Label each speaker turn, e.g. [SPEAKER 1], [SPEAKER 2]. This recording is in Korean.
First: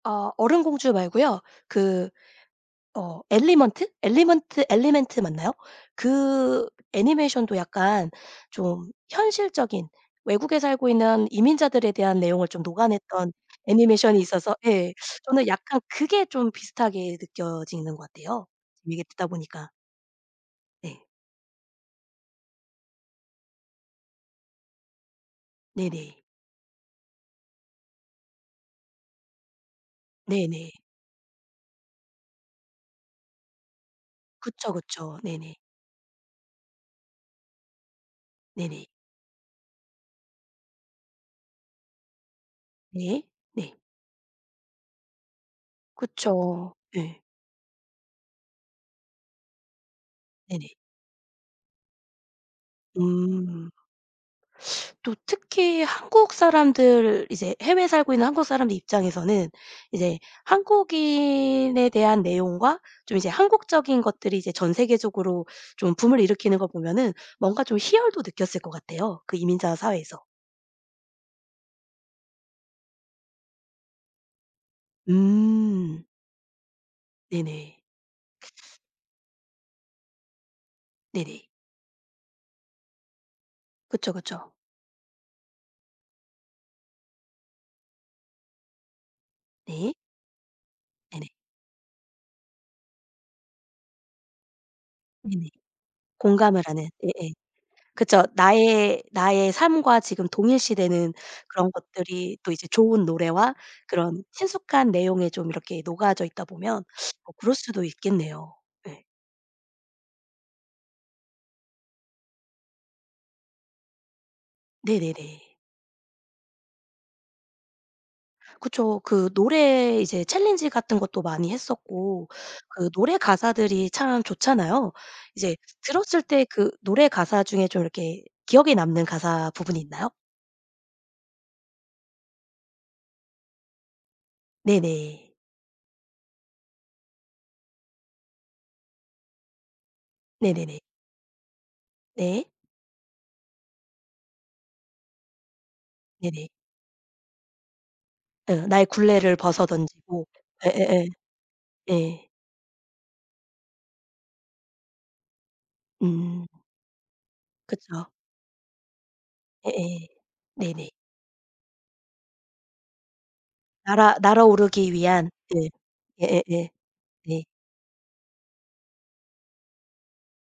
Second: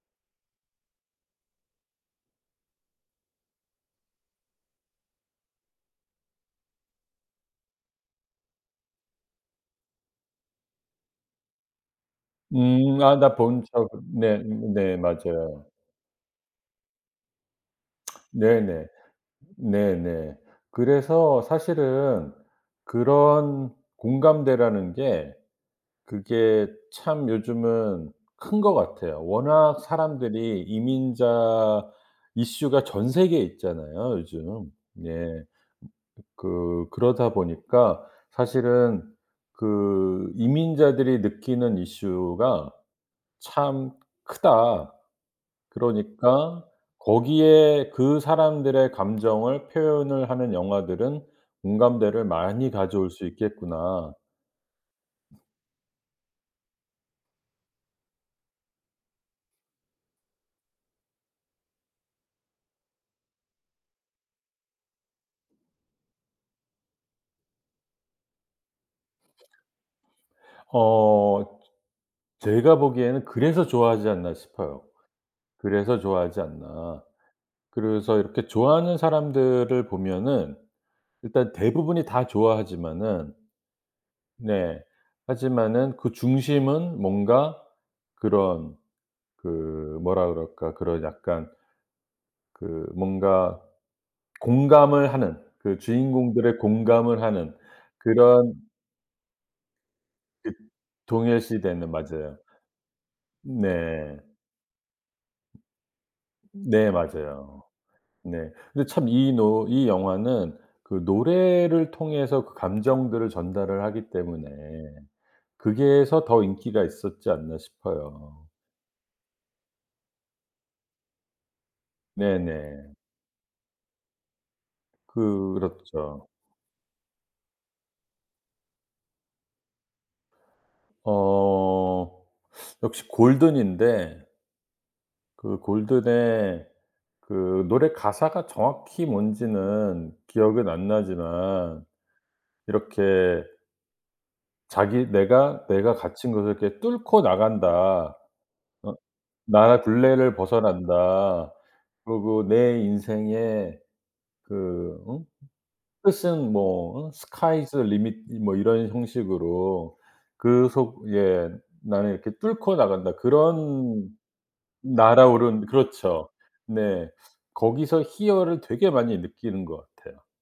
[SPEAKER 1] 아 얼음 공주 말고요. 그 어 엘리먼트? 엘리먼트 엘리멘트 맞나요? 그 애니메이션도 약간 좀 현실적인 외국에 살고 있는 이민자들에 대한 내용을 좀
[SPEAKER 2] 음. 아
[SPEAKER 1] 녹아냈던
[SPEAKER 2] 나 본 적
[SPEAKER 1] 애니메이션이 있어서 예
[SPEAKER 2] 네네.
[SPEAKER 1] 저는
[SPEAKER 2] 맞아요.
[SPEAKER 1] 약간 그게 좀 비슷하게 느껴지는 것 같아요.
[SPEAKER 2] 네네.
[SPEAKER 1] 이게 듣다 보니까.
[SPEAKER 2] 네네.
[SPEAKER 1] 네.
[SPEAKER 2] 그래서 사실은 그런 공감대라는 게
[SPEAKER 1] 네네.
[SPEAKER 2] 그게 참 요즘은 큰 것 같아요. 워낙 사람들이
[SPEAKER 1] 네네.
[SPEAKER 2] 이민자 이슈가 전 세계에 있잖아요 요즘.
[SPEAKER 1] 그쵸, 그쵸.
[SPEAKER 2] 네.
[SPEAKER 1] 네네.
[SPEAKER 2] 그 그러다 보니까
[SPEAKER 1] 네네.
[SPEAKER 2] 사실은 그 이민자들이 느끼는 이슈가
[SPEAKER 1] 네 네.
[SPEAKER 2] 참 크다. 그러니까
[SPEAKER 1] 그쵸. 예.
[SPEAKER 2] 거기에 그 사람들의 감정을 표현을 하는
[SPEAKER 1] 네네.
[SPEAKER 2] 영화들은 공감대를 많이 가져올 수
[SPEAKER 1] 음.
[SPEAKER 2] 있겠구나.
[SPEAKER 1] 또 특히 한국 사람들 이제 해외에 살고 있는 한국 사람들 입장에서는 이제 한국인에 대한 내용과 좀 이제 한국적인 것들이 이제 전세계적으로 좀 붐을 일으키는 걸 보면은 뭔가 좀 희열도 느꼈을 것 같아요 그 이민자 사회에서.
[SPEAKER 2] 어 제가 보기에는 그래서 좋아하지 않나 싶어요. 그래서
[SPEAKER 1] 음.
[SPEAKER 2] 좋아하지 않나.
[SPEAKER 1] 네네.
[SPEAKER 2] 그래서 이렇게 좋아하는 사람들을 보면은
[SPEAKER 1] 네네.
[SPEAKER 2] 일단 대부분이 다 좋아하지만은
[SPEAKER 1] 그쵸, 그쵸.
[SPEAKER 2] 네. 하지만은 그 중심은 뭔가 그런
[SPEAKER 1] 네.
[SPEAKER 2] 그 뭐라 그럴까 그런
[SPEAKER 1] 네네.
[SPEAKER 2] 약간 그 뭔가 공감을 하는
[SPEAKER 1] 네네.
[SPEAKER 2] 그 주인공들의
[SPEAKER 1] 공감을 하는
[SPEAKER 2] 공감을
[SPEAKER 1] 예예.
[SPEAKER 2] 하는
[SPEAKER 1] 그쵸.
[SPEAKER 2] 그런
[SPEAKER 1] 나의 나의 삶과 지금
[SPEAKER 2] 그
[SPEAKER 1] 동일시되는 그런
[SPEAKER 2] 동일시되는 맞아요.
[SPEAKER 1] 것들이 또 이제 좋은 노래와
[SPEAKER 2] 네.
[SPEAKER 1] 그런 친숙한 내용에 좀 이렇게 녹아져 있다 보면
[SPEAKER 2] 네.
[SPEAKER 1] 뭐 그럴
[SPEAKER 2] 맞아요.
[SPEAKER 1] 수도
[SPEAKER 2] 네.
[SPEAKER 1] 있겠네요.
[SPEAKER 2] 근데
[SPEAKER 1] 네.
[SPEAKER 2] 참 이 노 이 영화는 그 노래를 통해서 그 감정들을 전달을 하기 때문에
[SPEAKER 1] 네네네.
[SPEAKER 2] 거기에서 더 인기가 있었지 않나 싶어요.
[SPEAKER 1] 그쵸. 그 노래 이제 챌린지 같은 것도 많이 했었고 그
[SPEAKER 2] 네네.
[SPEAKER 1] 노래 가사들이 참 좋잖아요. 이제 들었을
[SPEAKER 2] 그렇죠.
[SPEAKER 1] 때 그 노래 가사 중에 좀 이렇게 기억에 남는 가사 부분이 있나요?
[SPEAKER 2] 어. 역시 Golden인데
[SPEAKER 1] 네네.
[SPEAKER 2] 그 Golden의 그 노래 가사가 정확히 뭔지는 기억은
[SPEAKER 1] 네네네.
[SPEAKER 2] 안 나지만
[SPEAKER 1] 네.
[SPEAKER 2] 이렇게 자기 내가, 내가 갇힌
[SPEAKER 1] 네네.
[SPEAKER 2] 곳을 이렇게 뚫고 나간다.
[SPEAKER 1] 어 나의
[SPEAKER 2] 어
[SPEAKER 1] 굴레를
[SPEAKER 2] 나의
[SPEAKER 1] 벗어던지고
[SPEAKER 2] 굴레를
[SPEAKER 1] 예예예.
[SPEAKER 2] 벗어난다.
[SPEAKER 1] 예.
[SPEAKER 2] 그리고 내 인생에 그 어
[SPEAKER 1] 음.
[SPEAKER 2] 뜻은 뭐 어 Sky's the
[SPEAKER 1] 그쵸.
[SPEAKER 2] limit 뭐 이런 형식으로
[SPEAKER 1] 예예.
[SPEAKER 2] 그
[SPEAKER 1] 네네.
[SPEAKER 2] 속에 나는 이렇게 뚫고 나간다. 그런
[SPEAKER 1] 날아 날아오르기 위한.
[SPEAKER 2] 날아오른
[SPEAKER 1] 예.
[SPEAKER 2] 그렇죠.
[SPEAKER 1] 예예예.
[SPEAKER 2] 네.
[SPEAKER 1] 예.
[SPEAKER 2] 거기서 희열을 되게 많이 느끼는 것 같아요.